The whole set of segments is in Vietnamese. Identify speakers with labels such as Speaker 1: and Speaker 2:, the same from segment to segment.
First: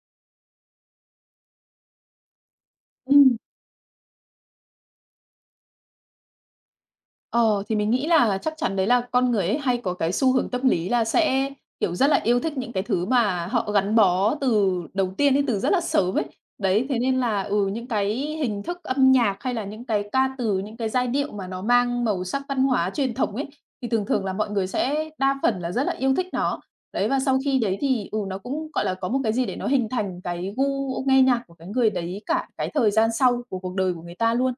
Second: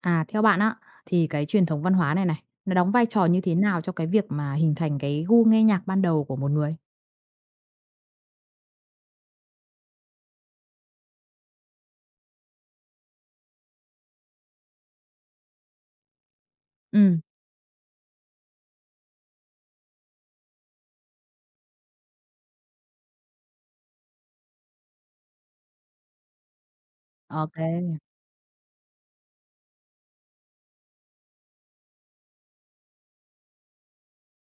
Speaker 1: À, theo bạn á, thì cái truyền thống văn hóa này này, nó đóng vai trò
Speaker 2: Ừm,
Speaker 1: như thế nào cho cái việc mà hình thành cái gu nghe nhạc ban đầu của một người?
Speaker 2: ờ, thì mình nghĩ là chắc chắn đấy là con người ấy hay có cái xu hướng tâm lý là sẽ, kiểu, rất là yêu thích những cái thứ mà họ gắn bó từ đầu tiên ấy, từ rất là sớm ấy. Đấy, thế nên
Speaker 1: Ừm,
Speaker 2: là, những cái hình thức âm nhạc hay là những cái ca từ, những cái giai điệu mà nó mang màu sắc văn hóa truyền thống ấy, thì thường thường là mọi người sẽ đa phần là rất là yêu thích nó. Đấy, và sau khi đấy
Speaker 1: OK.
Speaker 2: thì, nó cũng, gọi là, có một cái gì để nó hình thành cái gu nghe nhạc của cái người đấy cả cái thời gian sau của cuộc đời của người ta luôn.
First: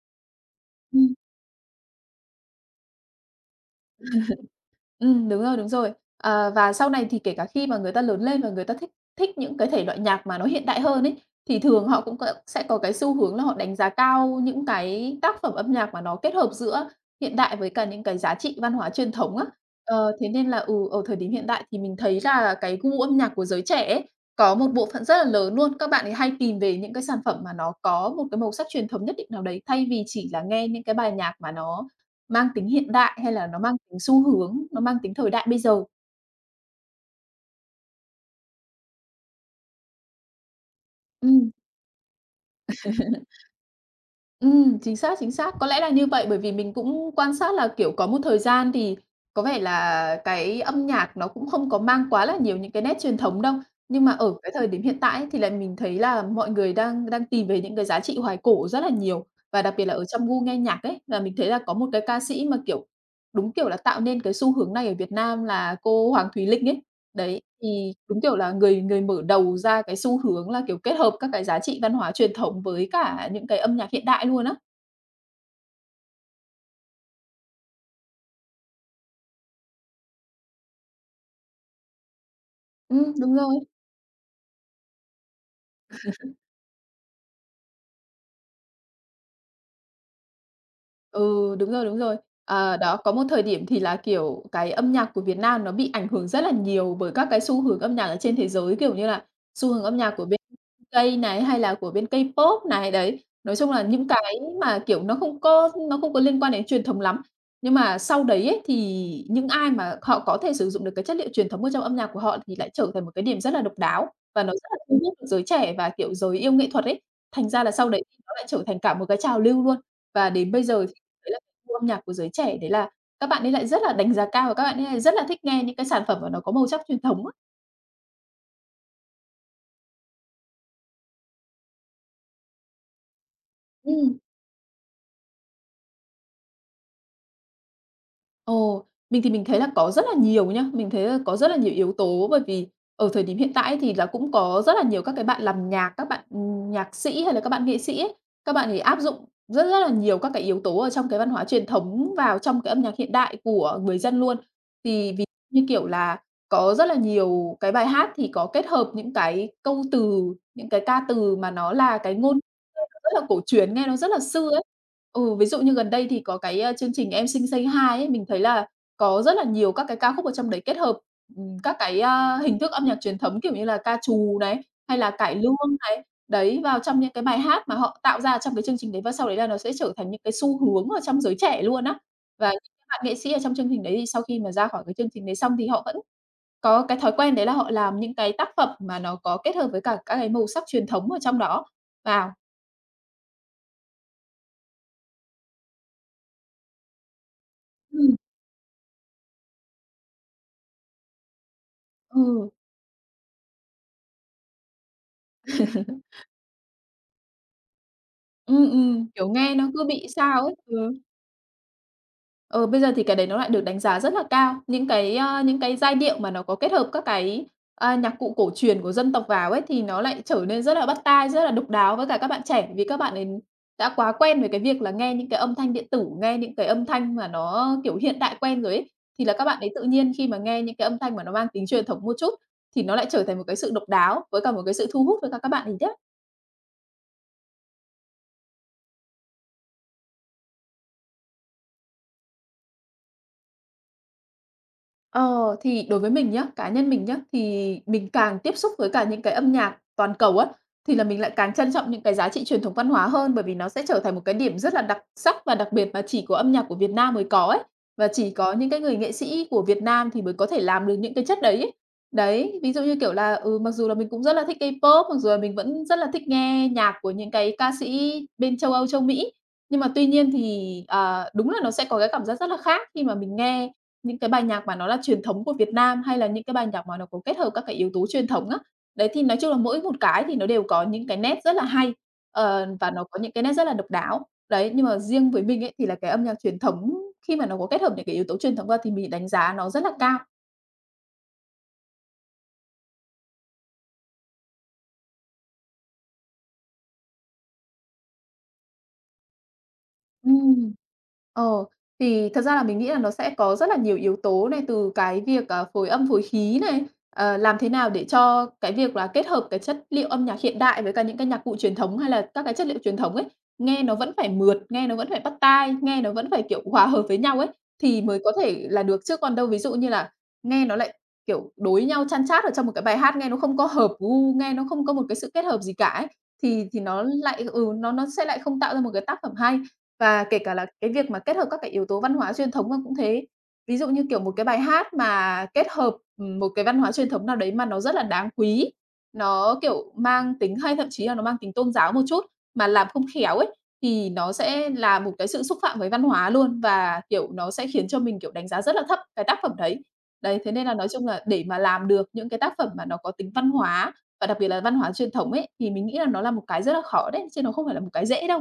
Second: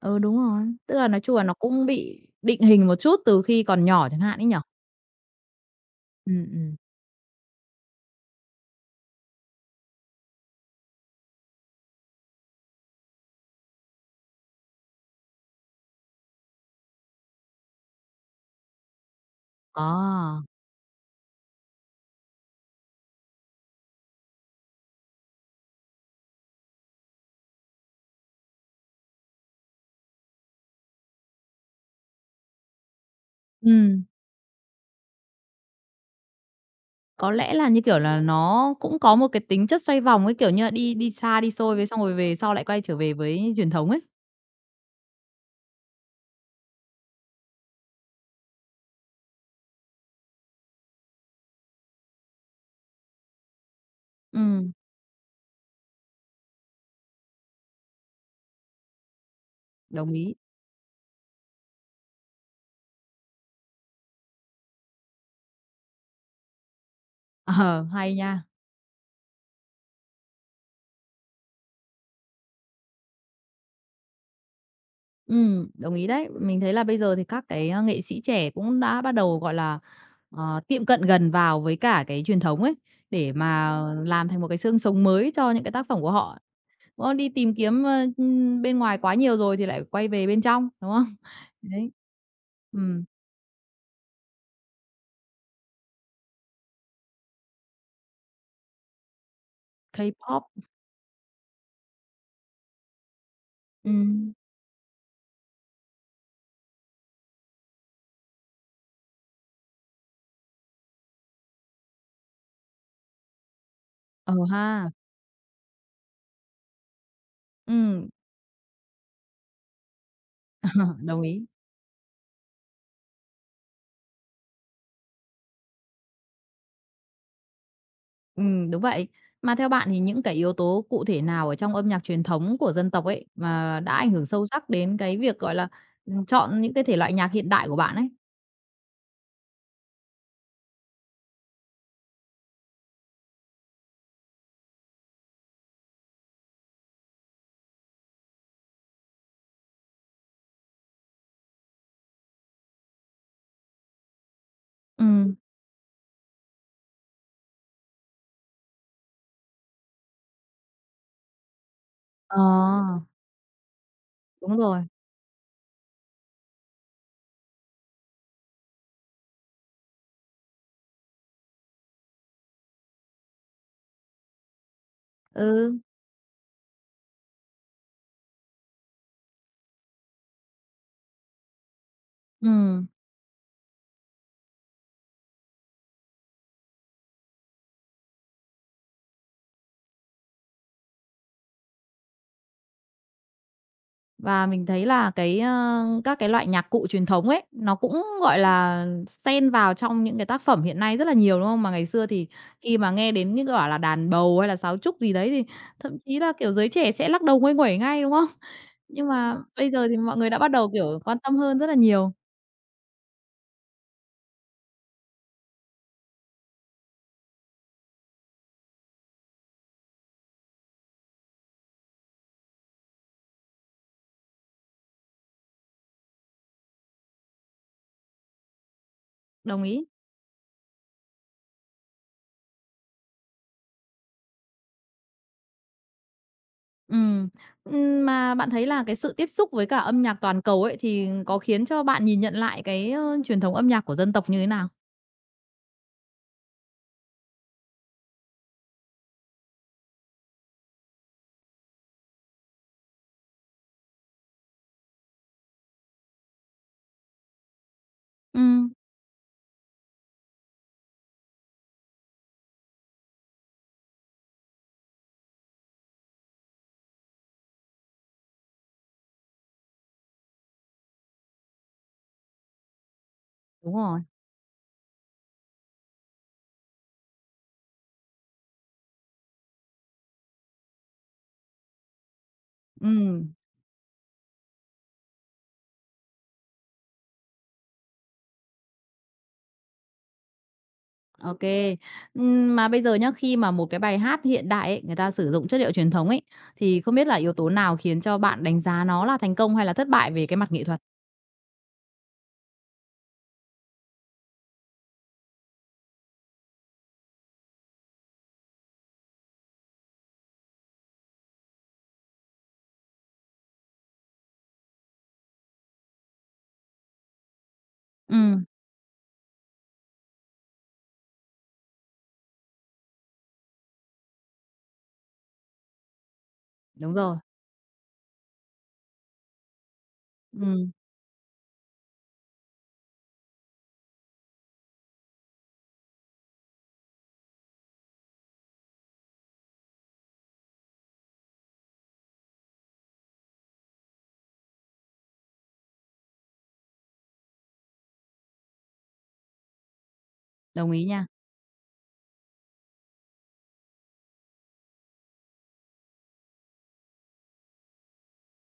Speaker 1: Ừ, đúng rồi. Tức là
Speaker 2: Ừm.
Speaker 1: nói chung là nó cũng bị định hình một chút từ khi còn nhỏ chẳng hạn ấy nhỉ?
Speaker 2: Đúng rồi, đúng rồi.
Speaker 1: Ừm,
Speaker 2: Và
Speaker 1: ừm.
Speaker 2: sau này thì kể cả khi mà người ta lớn lên và người ta thích thích những cái thể loại nhạc mà nó hiện đại hơn ấy, thì thường họ cũng có sẽ có cái xu hướng là họ đánh giá cao những cái tác phẩm âm nhạc mà nó kết hợp giữa hiện đại với cả những cái giá trị văn hóa truyền thống á. Thế
Speaker 1: À,
Speaker 2: nên là, ở thời điểm hiện đại thì mình thấy là cái gu âm nhạc của giới trẻ ấy, có một bộ phận rất là lớn luôn, các bạn ấy hay tìm về những cái sản phẩm mà nó có một cái màu sắc truyền thống nhất định nào đấy, thay vì chỉ là nghe những cái bài nhạc mà nó mang tính hiện đại hay là nó mang tính
Speaker 1: ừm,
Speaker 2: xu hướng, nó mang tính thời đại bây giờ.
Speaker 1: có lẽ là, như kiểu là, nó cũng có một cái tính chất xoay vòng ấy, kiểu như là, đi đi xa
Speaker 2: Ừm,
Speaker 1: đi xôi với xong rồi về sau lại quay trở về với truyền thống ấy.
Speaker 2: chính xác, chính xác. Có lẽ là như vậy bởi vì mình cũng quan sát là, kiểu, có một thời gian thì có vẻ là cái âm nhạc nó cũng không có mang quá là nhiều những cái nét truyền thống đâu. Nhưng mà ở cái thời
Speaker 1: Ừm,
Speaker 2: điểm hiện tại ấy, thì lại mình thấy là mọi người đang đang tìm về những cái giá trị hoài cổ rất là nhiều, và đặc biệt là ở
Speaker 1: đồng
Speaker 2: trong
Speaker 1: ý.
Speaker 2: gu nghe nhạc ấy, là mình thấy là có một cái ca sĩ mà, kiểu, đúng kiểu là tạo nên cái xu hướng này ở Việt Nam là cô Hoàng Thùy Linh ấy. Đấy,
Speaker 1: Ờ,
Speaker 2: thì
Speaker 1: hay
Speaker 2: đúng kiểu
Speaker 1: nha.
Speaker 2: là người người mở đầu ra cái xu hướng là, kiểu, kết hợp các cái giá trị văn hóa truyền thống với cả những cái âm nhạc hiện đại luôn á.
Speaker 1: Đồng ý đấy. Mình thấy là bây giờ thì các cái, nghệ sĩ trẻ cũng đã bắt đầu, gọi là, tiệm cận gần vào với cả cái truyền thống ấy, để
Speaker 2: Đúng rồi.
Speaker 1: mà làm thành một cái xương sống mới cho những cái tác phẩm của họ. Đúng không? Đi tìm kiếm, bên ngoài quá nhiều rồi thì lại quay về bên trong, đúng không?
Speaker 2: Ừ, đúng rồi,
Speaker 1: Đấy.
Speaker 2: đúng rồi. À, đó,
Speaker 1: Ừm.
Speaker 2: có một thời điểm thì là, kiểu, cái âm nhạc của Việt Nam nó bị ảnh hưởng rất là nhiều bởi các cái xu hướng âm nhạc ở trên thế giới, kiểu như là, xu hướng âm nhạc của bên
Speaker 1: K-pop.
Speaker 2: K này, hay là của bên K-pop này, đấy. Nói chung là những
Speaker 1: Ừm.
Speaker 2: cái mà, kiểu, nó không có liên quan đến truyền thống lắm. Nhưng mà sau đấy ấy, thì những ai mà họ có thể sử dụng được cái chất liệu truyền thống ở trong âm nhạc của họ thì lại trở thành một cái điểm rất là độc đáo
Speaker 1: Ờ
Speaker 2: và nó rất là
Speaker 1: ha.
Speaker 2: thu hút được giới trẻ và, kiểu, giới yêu nghệ thuật ấy. Thành ra là sau đấy
Speaker 1: Ừm.
Speaker 2: thì nó lại trở thành cả một cái trào lưu luôn. Và đến bây giờ.
Speaker 1: Đồng
Speaker 2: Đấy là
Speaker 1: ý.
Speaker 2: gu âm nhạc của giới trẻ, đấy là các bạn ấy lại rất là đánh giá cao và các bạn ấy lại rất là thích nghe những cái sản phẩm mà nó có màu sắc truyền thống á.
Speaker 1: Đúng vậy. Mà theo bạn thì những cái yếu tố cụ thể nào ở trong âm nhạc truyền thống của dân tộc ấy mà đã ảnh
Speaker 2: Ừm.
Speaker 1: hưởng sâu sắc đến cái việc, gọi là, chọn những cái thể loại nhạc hiện đại của bạn ấy?
Speaker 2: Ồ, mình thì mình thấy là có rất là nhiều nhá, mình thấy là có rất là nhiều yếu tố bởi vì ở thời điểm hiện tại ấy thì là cũng có rất là nhiều các cái bạn làm nhạc, các bạn, nhạc sĩ hay là các bạn nghệ sĩ ấy, các bạn ấy áp dụng rất rất là nhiều các cái yếu tố ở trong cái văn hóa truyền thống vào trong cái âm nhạc hiện đại của người dân luôn. Thì ví
Speaker 1: Ừm.
Speaker 2: như kiểu là có rất là nhiều cái bài hát thì có kết hợp những cái câu từ, những cái ca từ mà nó là cái ngôn
Speaker 1: Ờ,
Speaker 2: rất là cổ truyền, nghe nó rất là xưa
Speaker 1: đúng
Speaker 2: ấy.
Speaker 1: rồi.
Speaker 2: Ừ, ví dụ như gần đây thì có cái, chương trình "Em Xinh Say Hi" ấy, mình thấy là có rất là nhiều các cái ca khúc ở trong đấy kết hợp, các cái, hình thức âm nhạc truyền thống, kiểu như là, ca trù này, hay là cải lương
Speaker 1: Ừ,
Speaker 2: này, đấy, vào trong những cái bài hát mà họ tạo ra trong cái chương trình đấy và sau đấy là nó sẽ trở thành những cái xu hướng ở trong giới trẻ luôn á. Và những cái
Speaker 1: ừm.
Speaker 2: bạn nghệ sĩ ở trong chương trình đấy thì sau khi mà ra khỏi cái chương trình đấy xong thì họ vẫn có cái thói quen đấy là họ làm những cái tác phẩm mà nó có kết hợp với cả các cái màu sắc truyền thống ở trong đó vào.
Speaker 1: Và mình thấy là cái, các cái loại nhạc cụ truyền thống ấy, nó cũng,
Speaker 2: Ừm.
Speaker 1: gọi là, xen vào trong những cái tác phẩm hiện nay rất là nhiều, đúng không? Mà ngày xưa thì
Speaker 2: Ừ.
Speaker 1: khi mà nghe đến như kiểu bảo là đàn bầu hay là sáo trúc gì đấy thì thậm chí là, kiểu, giới trẻ sẽ lắc đầu nguây nguẩy ngay, đúng không? Nhưng
Speaker 2: Kiểu,
Speaker 1: mà
Speaker 2: nghe nó
Speaker 1: bây
Speaker 2: cứ
Speaker 1: giờ thì
Speaker 2: bị
Speaker 1: mọi người đã
Speaker 2: sao
Speaker 1: bắt
Speaker 2: ấy.
Speaker 1: đầu,
Speaker 2: Ừ.
Speaker 1: kiểu, quan tâm hơn rất là nhiều.
Speaker 2: Ừ, bây giờ thì cái đấy nó lại được đánh giá rất là cao. Những cái giai điệu mà nó có kết hợp các cái, nhạc cụ cổ truyền của dân tộc vào ấy, thì nó lại trở nên rất là bắt tai, rất là độc đáo với cả các bạn trẻ, vì các bạn ấy đã quá quen với cái việc là nghe những cái âm thanh điện tử, nghe những cái âm thanh mà nó, kiểu, hiện đại quen rồi ấy. Thì là các bạn
Speaker 1: Đồng
Speaker 2: ấy tự
Speaker 1: ý.
Speaker 2: nhiên khi mà nghe những cái âm thanh mà nó mang tính truyền thống một chút, thì nó lại trở thành một cái sự độc đáo với cả một cái sự thu hút với cả các bạn ấy đấy.
Speaker 1: Ừ. Mà bạn thấy là cái sự tiếp xúc với cả âm nhạc toàn cầu ấy thì có khiến cho bạn nhìn nhận lại cái, truyền thống âm nhạc của dân tộc như thế nào?
Speaker 2: Ờ, thì đối với mình nhá, cá nhân mình nhá, thì mình càng tiếp xúc với cả những cái âm nhạc toàn cầu á, thì là mình lại càng trân trọng những cái giá trị truyền thống văn hóa hơn, bởi vì nó sẽ trở thành một cái điểm rất là đặc sắc và đặc biệt mà chỉ có âm nhạc của Việt Nam mới có ấy, và chỉ
Speaker 1: Ừ,
Speaker 2: có những cái người nghệ sĩ của Việt Nam thì mới có thể làm được những cái chất đấy ấy. Đấy, ví dụ như, kiểu là, mặc dù là mình cũng rất là thích K-pop, mặc dù là mình vẫn rất là thích nghe nhạc của những cái ca sĩ bên châu Âu, châu Mỹ, nhưng mà tuy nhiên thì, à, đúng là nó sẽ có cái cảm giác rất là khác khi mà mình nghe
Speaker 1: đúng rồi.
Speaker 2: những cái bài nhạc mà nó là truyền thống của Việt Nam hay là những cái bài nhạc mà nó có kết hợp các cái yếu tố truyền thống á. Đấy, thì nói chung là mỗi một cái thì nó đều có những cái nét rất là hay, và nó có
Speaker 1: Ừ.
Speaker 2: những cái nét rất là độc đáo. Đấy, nhưng mà riêng với mình ấy, thì là cái âm nhạc truyền thống khi mà nó có kết hợp những cái yếu tố truyền thống vào thì mình đánh giá nó rất là cao.
Speaker 1: OK. Mà bây giờ nhá, khi mà một cái bài hát hiện đại ấy, người ta sử dụng chất liệu truyền thống ấy, thì không biết là yếu tố nào khiến cho bạn đánh giá nó là thành công hay là thất bại về cái mặt nghệ
Speaker 2: Ừm.
Speaker 1: thuật?
Speaker 2: Ờ, thì thật ra là mình nghĩ là nó sẽ có rất là nhiều yếu tố này, từ cái việc, à, phối âm phối khí này, làm thế nào để cho cái việc là kết hợp cái chất liệu âm nhạc hiện đại với cả những cái nhạc cụ truyền thống hay là các cái chất liệu truyền thống ấy, nghe nó vẫn phải mượt, nghe nó vẫn phải bắt tai, nghe nó vẫn phải, kiểu, hòa hợp với nhau ấy, thì mới có
Speaker 1: Ừm,
Speaker 2: thể là được. Chứ còn đâu ví dụ như là nghe nó lại, kiểu, đối nhau chan chát ở trong một cái bài hát, nghe nó không có hợp gu, nghe nó không có một cái sự kết hợp gì cả ấy, thì
Speaker 1: đúng
Speaker 2: nó
Speaker 1: rồi.
Speaker 2: lại nó sẽ lại không tạo ra một cái tác phẩm hay. Và kể cả là
Speaker 1: Ừm,
Speaker 2: cái việc mà kết hợp các cái yếu tố văn hóa truyền thống, cũng thế. Ví dụ như, kiểu, một cái bài hát mà kết hợp, một cái văn hóa truyền thống nào đấy mà nó rất là đáng quý, nó, kiểu, mang tính hay thậm chí là nó mang tính tôn giáo một chút, mà làm không khéo ấy, thì nó sẽ là một cái sự xúc phạm với văn hóa luôn và, kiểu, nó sẽ khiến cho mình, kiểu, đánh giá rất là thấp cái tác phẩm đấy. Đấy, thế nên
Speaker 1: đồng
Speaker 2: là
Speaker 1: ý
Speaker 2: nói chung
Speaker 1: nha.
Speaker 2: là để mà làm được những cái tác phẩm mà nó có tính văn hóa và đặc biệt là văn hóa truyền thống ấy, thì mình nghĩ là nó là một cái rất là khó đấy, chứ nó không phải là một cái dễ đâu.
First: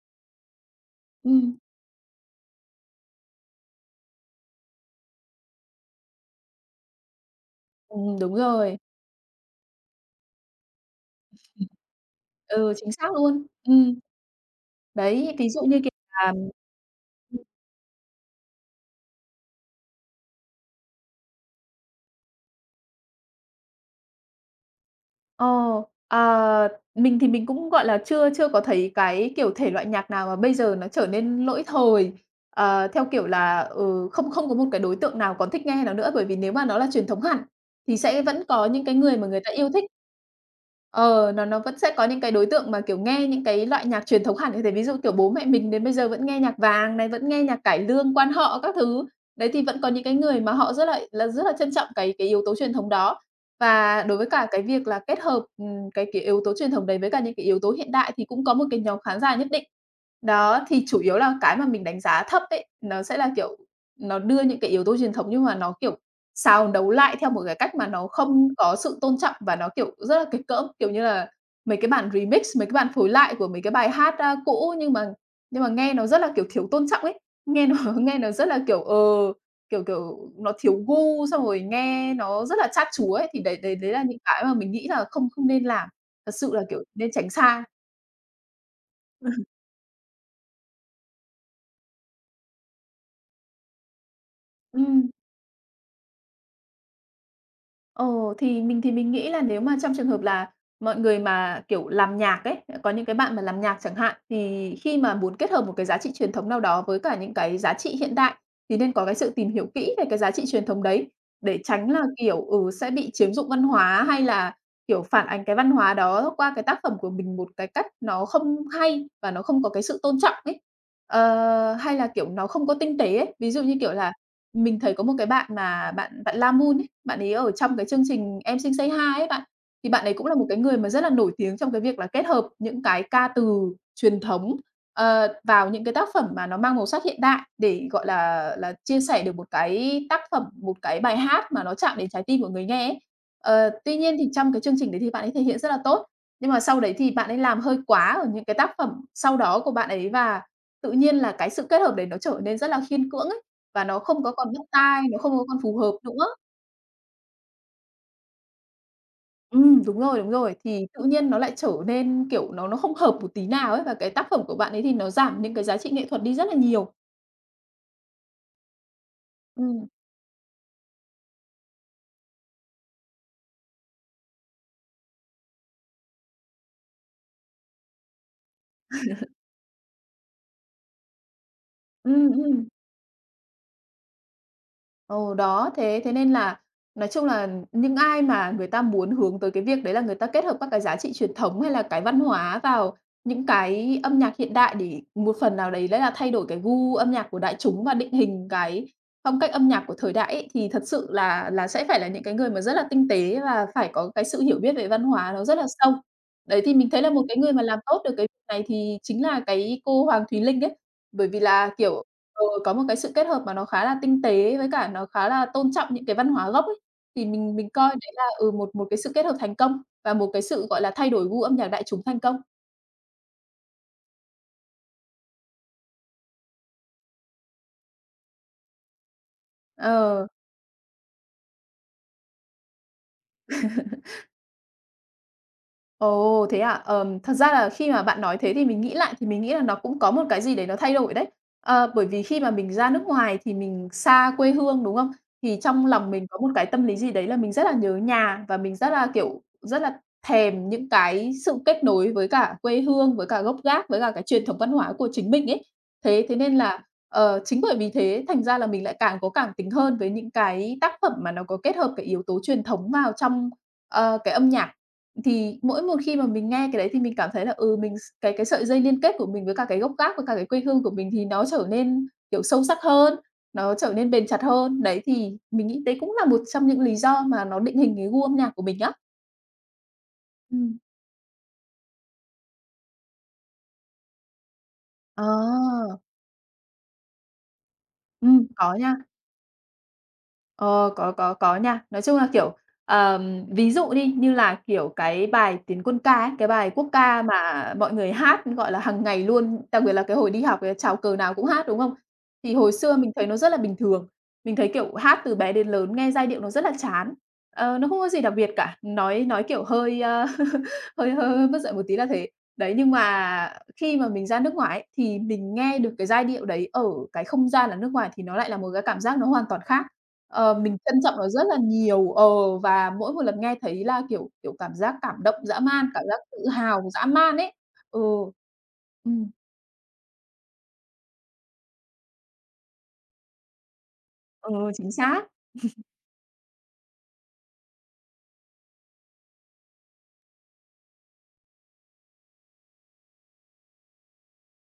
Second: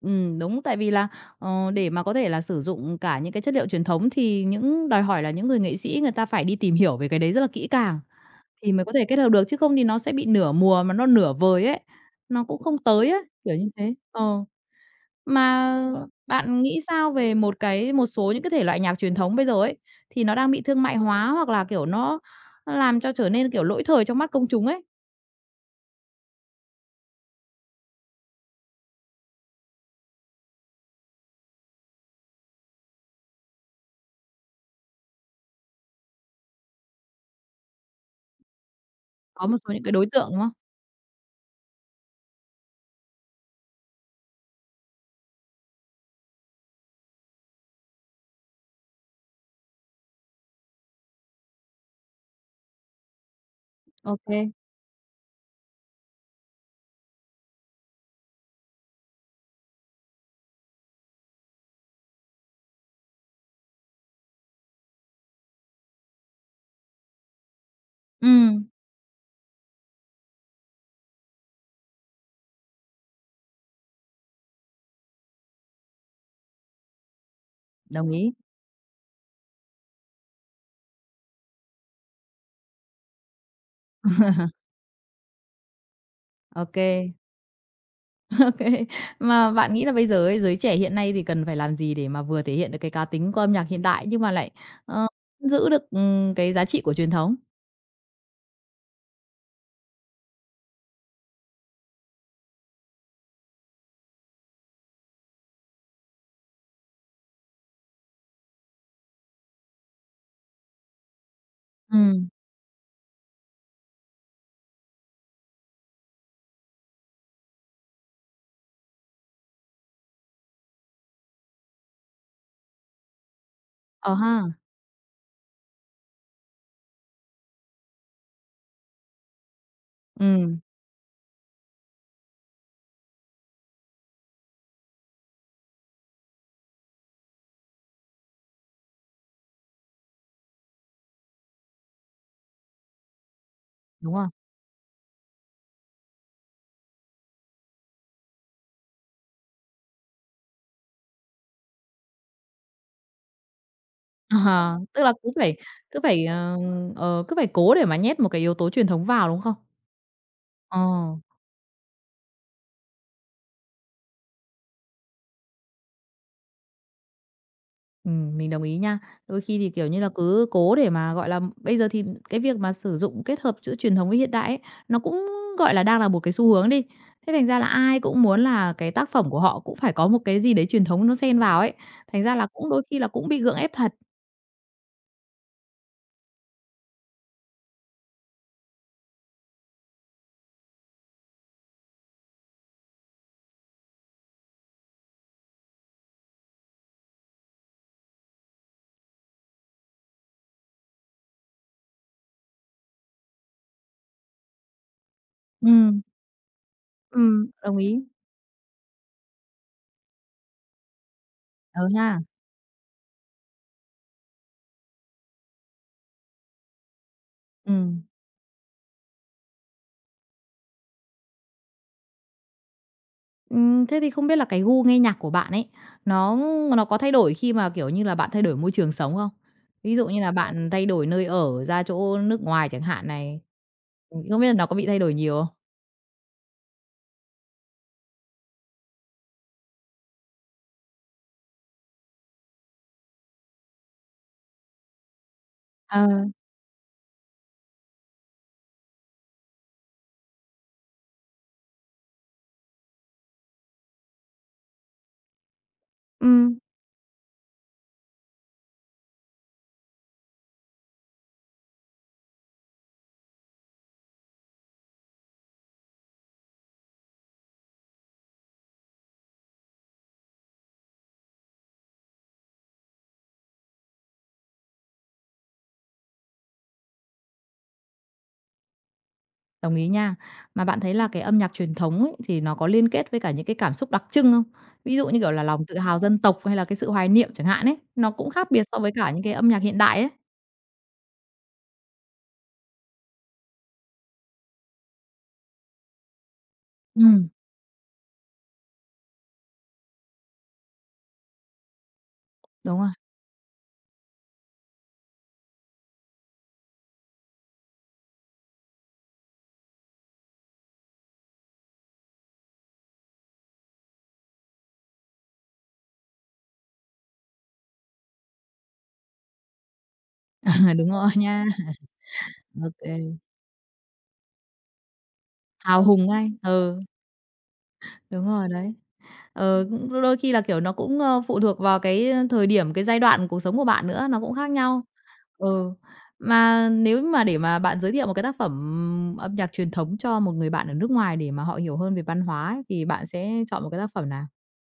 Speaker 1: Đúng, tại vì là,
Speaker 2: Ừm.
Speaker 1: để mà có thể là sử dụng cả những cái chất liệu truyền thống thì những đòi hỏi là những người nghệ sĩ người ta phải đi tìm hiểu về cái đấy rất là kỹ càng
Speaker 2: Đúng
Speaker 1: thì
Speaker 2: rồi.
Speaker 1: mới có thể kết hợp được, chứ không thì nó sẽ bị nửa mùa mà nó nửa vời ấy, nó cũng
Speaker 2: Ừ,
Speaker 1: không
Speaker 2: chính
Speaker 1: tới
Speaker 2: xác
Speaker 1: ấy,
Speaker 2: luôn.
Speaker 1: kiểu như thế. Ờ.
Speaker 2: Đấy, ví dụ
Speaker 1: Mà
Speaker 2: như, kiểu
Speaker 1: ờ,
Speaker 2: là.
Speaker 1: bạn nghĩ sao về một cái một số những cái thể loại nhạc truyền thống bây giờ ấy, thì nó đang bị thương mại hóa hoặc là, kiểu, nó làm cho trở nên, kiểu, lỗi thời trong mắt công chúng ấy?
Speaker 2: Ờ, à, mình thì mình cũng, gọi là, chưa chưa có thấy cái, kiểu, thể loại nhạc nào mà bây giờ nó trở nên lỗi thời, ờ, theo kiểu là, ừ, không không có một cái đối tượng nào còn thích nghe nó nữa, bởi vì nếu mà nó là truyền thống hẳn thì sẽ vẫn có những cái người mà người
Speaker 1: Có
Speaker 2: ta
Speaker 1: một
Speaker 2: yêu
Speaker 1: số những
Speaker 2: thích.
Speaker 1: cái đối tượng, đúng không?
Speaker 2: Ờ, nó vẫn sẽ có những cái đối tượng mà, kiểu, nghe những cái loại nhạc truyền thống hẳn như thế, ví dụ, kiểu, bố mẹ mình đến bây giờ vẫn nghe nhạc Vàng này, vẫn nghe nhạc cải lương, quan họ các thứ. Đấy, thì vẫn có những cái người mà họ rất là rất là trân trọng cái yếu tố truyền thống đó. Và
Speaker 1: Ô
Speaker 2: đối với
Speaker 1: kê.
Speaker 2: cả cái việc là kết hợp, cái yếu tố truyền thống đấy với cả những cái yếu tố hiện đại thì cũng có một cái nhóm khán giả nhất định. Đó, thì chủ yếu là cái mà mình đánh giá thấp ấy, nó sẽ là, kiểu, nó đưa những cái yếu tố truyền thống nhưng mà nó, kiểu, xào nấu lại theo một cái cách mà nó không
Speaker 1: Ừm,
Speaker 2: có sự tôn trọng và nó, kiểu, rất là kịch cỡm. Kiểu như là, mấy cái bản remix, mấy cái bản phối lại của mấy cái bài hát, a, cũ nhưng mà nghe nó rất là, kiểu, thiếu tôn trọng ấy, nghe nó
Speaker 1: đồng
Speaker 2: nghe nó
Speaker 1: ý.
Speaker 2: rất là, kiểu, ờ. Kiểu, nó thiếu gu, xong rồi nghe nó rất là chát chúa ấy, thì đấy đấy đấy là những cái mà mình nghĩ là không không nên làm. Thật sự là,
Speaker 1: Ô
Speaker 2: kiểu,
Speaker 1: kê,
Speaker 2: nên tránh xa.
Speaker 1: ô kê.
Speaker 2: Ừm.
Speaker 1: Mà bạn nghĩ là bây giờ ấy, giới trẻ hiện nay thì cần phải làm gì để mà vừa thể hiện được cái cá tính của âm nhạc hiện đại nhưng mà lại, ờ, giữ được, cái giá trị của truyền thống?
Speaker 2: Ồ, thì mình nghĩ là nếu mà trong trường hợp là mọi người mà, kiểu, làm nhạc ấy, có những cái bạn mà làm nhạc chẳng hạn, thì khi mà muốn kết hợp một cái giá trị truyền thống nào đó với cả những cái giá trị hiện đại thì nên có cái sự tìm hiểu kỹ về cái giá trị truyền thống đấy, để tránh là,
Speaker 1: Ừm.
Speaker 2: kiểu, ừ, sẽ bị chiếm dụng văn hóa hay là, kiểu, phản ánh cái văn hóa đó qua cái tác phẩm của mình một cái cách nó không hay và nó không có cái sự tôn trọng ấy. Ờ, hay là, kiểu, nó không có tinh tế ấy. Ví dụ như, kiểu là,
Speaker 1: Ờ ha.
Speaker 2: mình thấy có một cái bạn mà bạn bạn La Moon ấy, bạn ấy ở trong cái chương trình Em Xinh Say Hi ấy bạn, thì bạn ấy cũng là một cái
Speaker 1: Ừm,
Speaker 2: người mà rất là nổi tiếng trong cái việc là kết hợp những cái ca từ truyền thống, ờ, vào những cái tác phẩm mà nó mang màu sắc hiện đại để, gọi là, chia sẻ được một cái tác phẩm, một cái bài hát mà nó chạm đến trái tim của người nghe ấy. Ờ, tuy
Speaker 1: đúng
Speaker 2: nhiên
Speaker 1: rồi.
Speaker 2: thì trong cái chương trình đấy thì bạn ấy thể hiện rất là tốt, nhưng mà sau đấy thì bạn ấy làm hơi quá ở những cái tác phẩm sau đó của bạn ấy và tự nhiên là cái sự kết hợp đấy nó trở nên rất là khiên cưỡng ấy. Và nó không có còn bắt
Speaker 1: Ờ,
Speaker 2: tai,
Speaker 1: tức là
Speaker 2: nó không có còn phù hợp
Speaker 1: cứ
Speaker 2: nữa.
Speaker 1: phải, ờ, cứ phải cố để mà nhét một cái yếu tố truyền thống vào, đúng không?
Speaker 2: Đúng rồi.
Speaker 1: Ờ,
Speaker 2: Thì tự nhiên nó lại trở nên, kiểu, nó không hợp một tí nào ấy, và cái tác phẩm của bạn ấy thì nó giảm những cái giá trị nghệ thuật đi rất là nhiều.
Speaker 1: mình đồng ý nha. Đôi khi thì, kiểu
Speaker 2: Ừm.
Speaker 1: như là, cứ cố để mà, gọi là bây giờ thì cái việc mà sử dụng kết hợp giữa truyền thống với hiện đại ấy, nó cũng, gọi là, đang là một cái xu hướng đi. Thế thành ra là ai cũng muốn là cái tác phẩm của họ cũng phải có một cái gì đấy truyền thống nó xen vào ấy, thành
Speaker 2: Ừm,
Speaker 1: ra là
Speaker 2: ừm.
Speaker 1: cũng đôi khi là cũng bị gượng ép thật.
Speaker 2: Ừ, đó, thế thế nên là nói chung là những ai mà người ta muốn hướng tới cái việc đấy là người ta kết hợp các cái giá trị truyền thống hay là cái văn hóa vào những cái âm nhạc hiện đại để một phần nào đấy là thay đổi cái gu âm nhạc của đại chúng và định hình cái phong cách âm nhạc của thời đại ấy, thì thật sự là sẽ phải là những cái người mà rất là tinh tế và phải có cái sự hiểu biết về văn hóa nó rất là sâu.
Speaker 1: Ừm,
Speaker 2: Đấy, thì mình thấy là một cái người mà
Speaker 1: đồng
Speaker 2: làm tốt
Speaker 1: ý.
Speaker 2: được cái việc này thì chính là cái cô Hoàng Thùy Linh ấy, bởi vì là,
Speaker 1: Ừ
Speaker 2: kiểu.
Speaker 1: ha.
Speaker 2: Ừ, có một cái sự kết hợp mà nó khá là tinh tế với cả nó khá là tôn trọng những cái văn hóa gốc ấy, thì mình coi
Speaker 1: Ừm.
Speaker 2: đấy là, ừ, một một cái sự kết hợp thành công và một cái sự, gọi là, thay đổi gu âm nhạc đại chúng thành công.
Speaker 1: Thế thì không biết là cái gu nghe nhạc của bạn ấy, nó nó có thay đổi khi mà, kiểu như là, bạn thay đổi môi trường sống không? Ví dụ như
Speaker 2: Ờ.
Speaker 1: là bạn thay đổi nơi ở ra chỗ nước ngoài chẳng hạn này, không biết là nó có bị thay đổi nhiều không?
Speaker 2: Ồ, thế à? Thật ra là khi mà bạn nói thế thì mình nghĩ là nó cũng có một cái gì đấy nó thay đổi đấy. Ờ, bởi vì khi mà mình ra nước ngoài thì mình xa quê hương, đúng không? Thì trong
Speaker 1: Ờ,
Speaker 2: lòng mình có một cái tâm lý gì đấy là mình rất là nhớ nhà và mình rất là, kiểu, rất là thèm những cái sự kết nối với cả quê hương, với cả gốc gác, với cả cái truyền thống văn hóa của chính mình ấy. Thế thế nên
Speaker 1: ừm.
Speaker 2: là, ờ, chính bởi vì thế thành ra là mình lại càng có cảm tính hơn với những cái tác phẩm mà nó có kết hợp cái yếu tố truyền thống vào trong, ờ, cái âm nhạc. Thì mỗi một khi mà mình nghe cái đấy thì mình cảm thấy là, ừ, mình s cái sợi dây liên kết của mình với cả cái gốc gác, với cả cái quê hương của mình thì nó trở nên, kiểu, sâu sắc hơn, nó trở nên bền chặt hơn. Đấy, thì mình nghĩ đấy cũng là một trong những lý do mà nó định hình cái gu âm nhạc của mình á.
Speaker 1: Đồng ý nha.
Speaker 2: Ừ.
Speaker 1: Mà bạn thấy là cái âm nhạc truyền thống ấy, thì nó có liên kết với cả những cái cảm xúc đặc trưng không? Ví dụ như,
Speaker 2: Ờ,
Speaker 1: kiểu là, lòng tự hào dân tộc hay là cái sự hoài niệm chẳng hạn ấy, nó cũng khác biệt
Speaker 2: có
Speaker 1: so với
Speaker 2: nha.
Speaker 1: cả những cái âm nhạc hiện đại ấy.
Speaker 2: Ờ, có nha. Nói chung là, kiểu, ví dụ đi, như là, kiểu, cái bài Tiến Quân Ca ấy, cái bài quốc ca
Speaker 1: Ừm,
Speaker 2: mà mọi người hát, gọi là, hàng ngày luôn, đặc biệt là cái hồi đi học cái chào cờ nào cũng hát, đúng không? Thì hồi
Speaker 1: đúng rồi.
Speaker 2: xưa mình thấy nó rất là bình thường, mình thấy, kiểu, hát từ bé đến lớn nghe giai điệu nó rất là chán, ờ, nó không có gì đặc biệt cả, nói, kiểu, hơi, ơ, hơi hơi hơi mất dạy một tí là thế. Đấy, nhưng mà khi mà mình ra nước ngoài ấy, thì mình nghe được cái giai điệu đấy ở cái không gian là nước ngoài thì nó lại là một cái cảm giác nó hoàn toàn khác. Ờ, mình
Speaker 1: Đúng
Speaker 2: trân
Speaker 1: rồi
Speaker 2: trọng nó
Speaker 1: nha.
Speaker 2: rất là nhiều, ờ, và mỗi
Speaker 1: Ô,
Speaker 2: một lần nghe thấy là, kiểu, cảm giác cảm động dã
Speaker 1: hào
Speaker 2: man, cảm
Speaker 1: hùng
Speaker 2: giác
Speaker 1: ngay,
Speaker 2: tự
Speaker 1: ừ,
Speaker 2: hào dã man ấy. Ừ.
Speaker 1: đúng rồi đấy.
Speaker 2: Ừm,
Speaker 1: Ờ, cũng đôi khi là, kiểu, nó cũng, phụ thuộc vào cái thời điểm, cái giai đoạn cuộc sống của bạn nữa, nó cũng khác
Speaker 2: ừ,
Speaker 1: nhau.
Speaker 2: chính xác.
Speaker 1: Ừ, mà nếu mà để mà bạn giới thiệu một cái tác phẩm âm nhạc truyền thống cho một người bạn ở nước ngoài để mà họ hiểu hơn về văn hóa ấy, thì bạn sẽ chọn một cái tác phẩm nào?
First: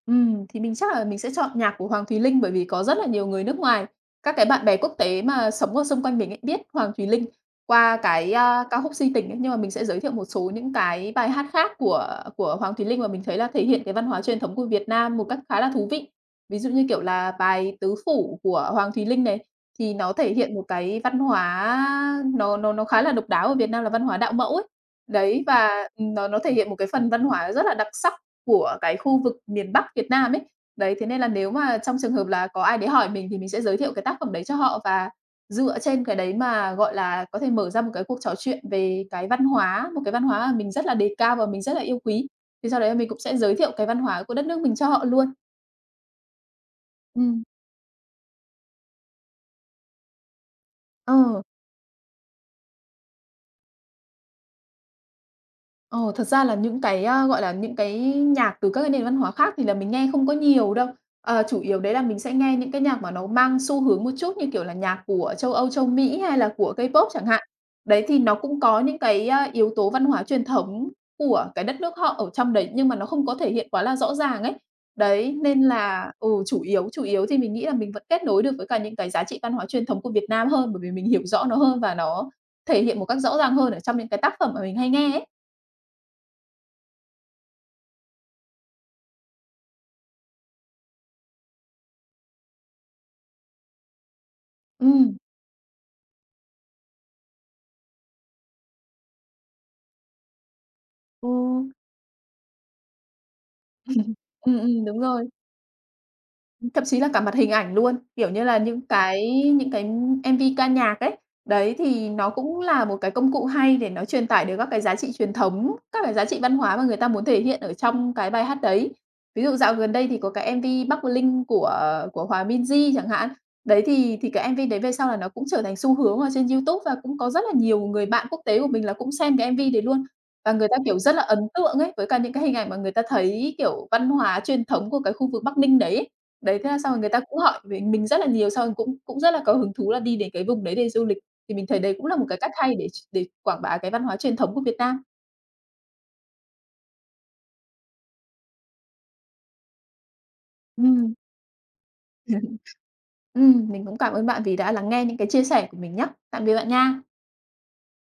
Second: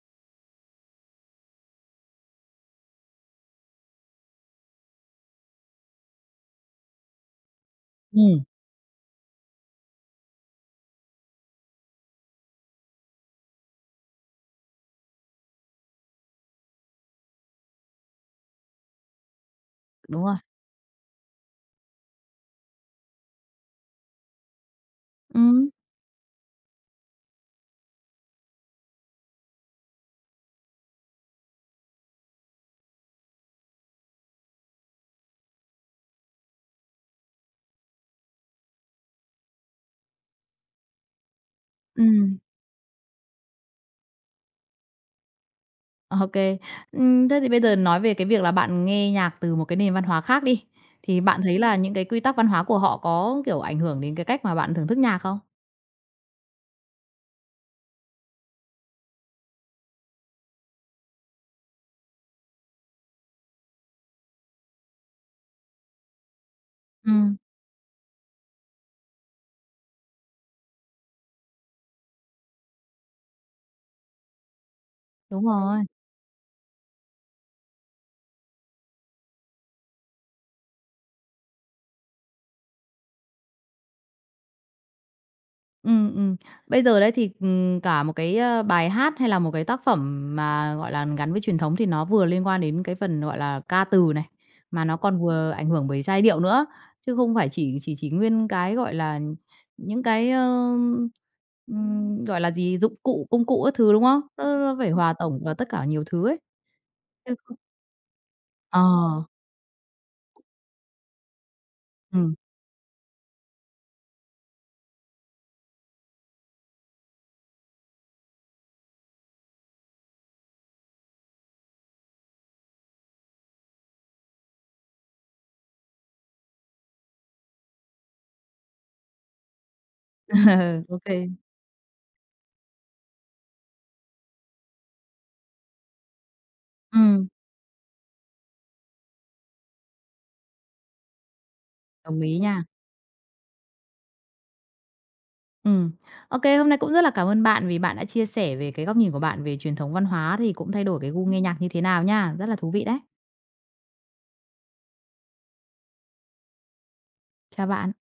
Speaker 2: Thì mình chắc là mình sẽ chọn nhạc của Hoàng Thùy Linh, bởi vì có rất là nhiều người nước ngoài, các cái bạn bè quốc tế mà sống ở xung quanh mình ấy, biết Hoàng Thùy Linh qua
Speaker 1: Ừ.
Speaker 2: cái, a, ca khúc "Si Tình" ấy. Nhưng mà mình sẽ giới thiệu một số những cái bài hát khác của Hoàng Thùy Linh mà mình thấy là thể hiện cái văn hóa truyền thống của Việt Nam một cách khá là thú vị. Ví dụ như, kiểu là, bài "Tứ Phủ" của Hoàng Thùy Linh này, thì nó
Speaker 1: Đúng
Speaker 2: thể
Speaker 1: rồi.
Speaker 2: hiện một cái văn hóa nó khá là độc đáo ở Việt Nam là văn hóa đạo mẫu ấy. Đấy,
Speaker 1: Ừ.
Speaker 2: và, nó thể hiện một cái phần văn hóa rất là đặc sắc của cái khu vực miền Bắc Việt Nam ấy. Đấy, thế nên là nếu mà trong trường hợp là có ai đấy hỏi mình thì mình sẽ giới thiệu cái tác phẩm đấy cho họ và dựa trên cái đấy mà, gọi là, có thể mở ra một cái cuộc trò chuyện về cái văn hóa, một cái văn hóa mà mình rất là đề cao và mình rất là yêu
Speaker 1: Ừ.
Speaker 2: quý. Thì sau đấy là mình cũng sẽ giới thiệu cái văn hóa của đất nước mình cho họ luôn.
Speaker 1: Ok, kê. Thế
Speaker 2: Ừm,
Speaker 1: thì bây giờ nói về cái việc là bạn nghe nhạc từ một cái nền văn hóa khác đi, thì
Speaker 2: ờ.
Speaker 1: bạn thấy là những cái quy tắc văn hóa của họ có, kiểu, ảnh hưởng đến cái cách mà bạn thưởng thức nhạc không?
Speaker 2: Ờ, thật ra là những cái, a, gọi là, những cái nhạc từ các cái nền văn hóa khác thì là mình nghe không có nhiều đâu. Ờ, chủ yếu đấy là mình sẽ nghe những cái nhạc mà nó mang xu hướng một chút, như kiểu là, nhạc của châu Âu, châu Mỹ hay là của K-pop
Speaker 1: Ừ,
Speaker 2: chẳng hạn. Đấy, thì nó cũng có những cái, a, yếu tố văn hóa truyền thống của cái đất nước họ ở trong đấy, nhưng mà nó không có thể hiện quá là rõ ràng ấy. Đấy,
Speaker 1: đúng
Speaker 2: nên
Speaker 1: rồi.
Speaker 2: là ừ, chủ yếu thì mình nghĩ là mình vẫn kết nối được với cả những cái giá trị văn hóa truyền thống của Việt Nam hơn, bởi vì mình hiểu rõ nó hơn và nó thể hiện một cách rõ ràng hơn ở trong những cái tác phẩm mà mình hay nghe ấy.
Speaker 1: Ừm, ừm. Bây giờ đấy thì, cả một cái, bài hát hay là một cái tác phẩm mà, gọi là, gắn với truyền thống thì nó vừa liên quan đến cái phần, gọi là, ca từ này, mà nó
Speaker 2: Ừm.
Speaker 1: còn vừa ảnh hưởng bởi giai điệu nữa, chứ không phải chỉ nguyên cái, gọi là, những cái,
Speaker 2: Ồ.
Speaker 1: gọi là gì, dụng cụ, công cụ các thứ, đúng không? Nó nó phải
Speaker 2: Đúng
Speaker 1: hòa
Speaker 2: rồi.
Speaker 1: tổng vào tất cả nhiều thứ ấy.
Speaker 2: Thậm chí là cả
Speaker 1: Đúng.
Speaker 2: mặt hình ảnh luôn, kiểu như là, những
Speaker 1: Ờ,
Speaker 2: cái những cái MV ca nhạc ấy, đấy, thì nó
Speaker 1: ừm,
Speaker 2: cũng là một cái công cụ hay để nó truyền tải được các cái giá trị truyền thống, các cái giá trị văn hóa mà người ta muốn thể hiện ở trong cái bài hát đấy. Ví dụ dạo gần đây thì có cái MV Bắc Bling của Hòa Minzy chẳng hạn, đấy, thì cái MV đấy về sau là nó cũng trở thành xu hướng ở trên YouTube và cũng có rất là nhiều người bạn quốc tế của mình là cũng xem cái MV đấy luôn. Và người ta,
Speaker 1: ô
Speaker 2: kiểu, rất
Speaker 1: kê,
Speaker 2: là ấn tượng ấy, với cả những cái hình ảnh mà người ta thấy, kiểu, văn hóa truyền thống của cái khu vực Bắc Ninh đấy ấy. Đấy, thế là xong rồi người ta cũng hỏi về mình rất là nhiều, xong rồi cũng cũng rất là có hứng thú là đi đến cái vùng đấy để du lịch. Thì mình thấy đấy cũng là
Speaker 1: đồng
Speaker 2: một cái
Speaker 1: ý
Speaker 2: cách
Speaker 1: nha.
Speaker 2: hay để để quảng bá cái văn hóa truyền thống của Việt Nam.
Speaker 1: Ừ, OK, hôm nay cũng rất là cảm ơn bạn vì bạn đã chia sẻ về cái góc nhìn của bạn về truyền thống văn hóa thì cũng thay đổi cái
Speaker 2: Ừm.
Speaker 1: gu nghe nhạc như thế nào nha. Rất là thú vị đấy.
Speaker 2: Mình cũng cảm ơn bạn vì đã lắng nghe những cái chia sẻ của mình nhá. Tạm biệt bạn nha.
Speaker 1: Chào bạn.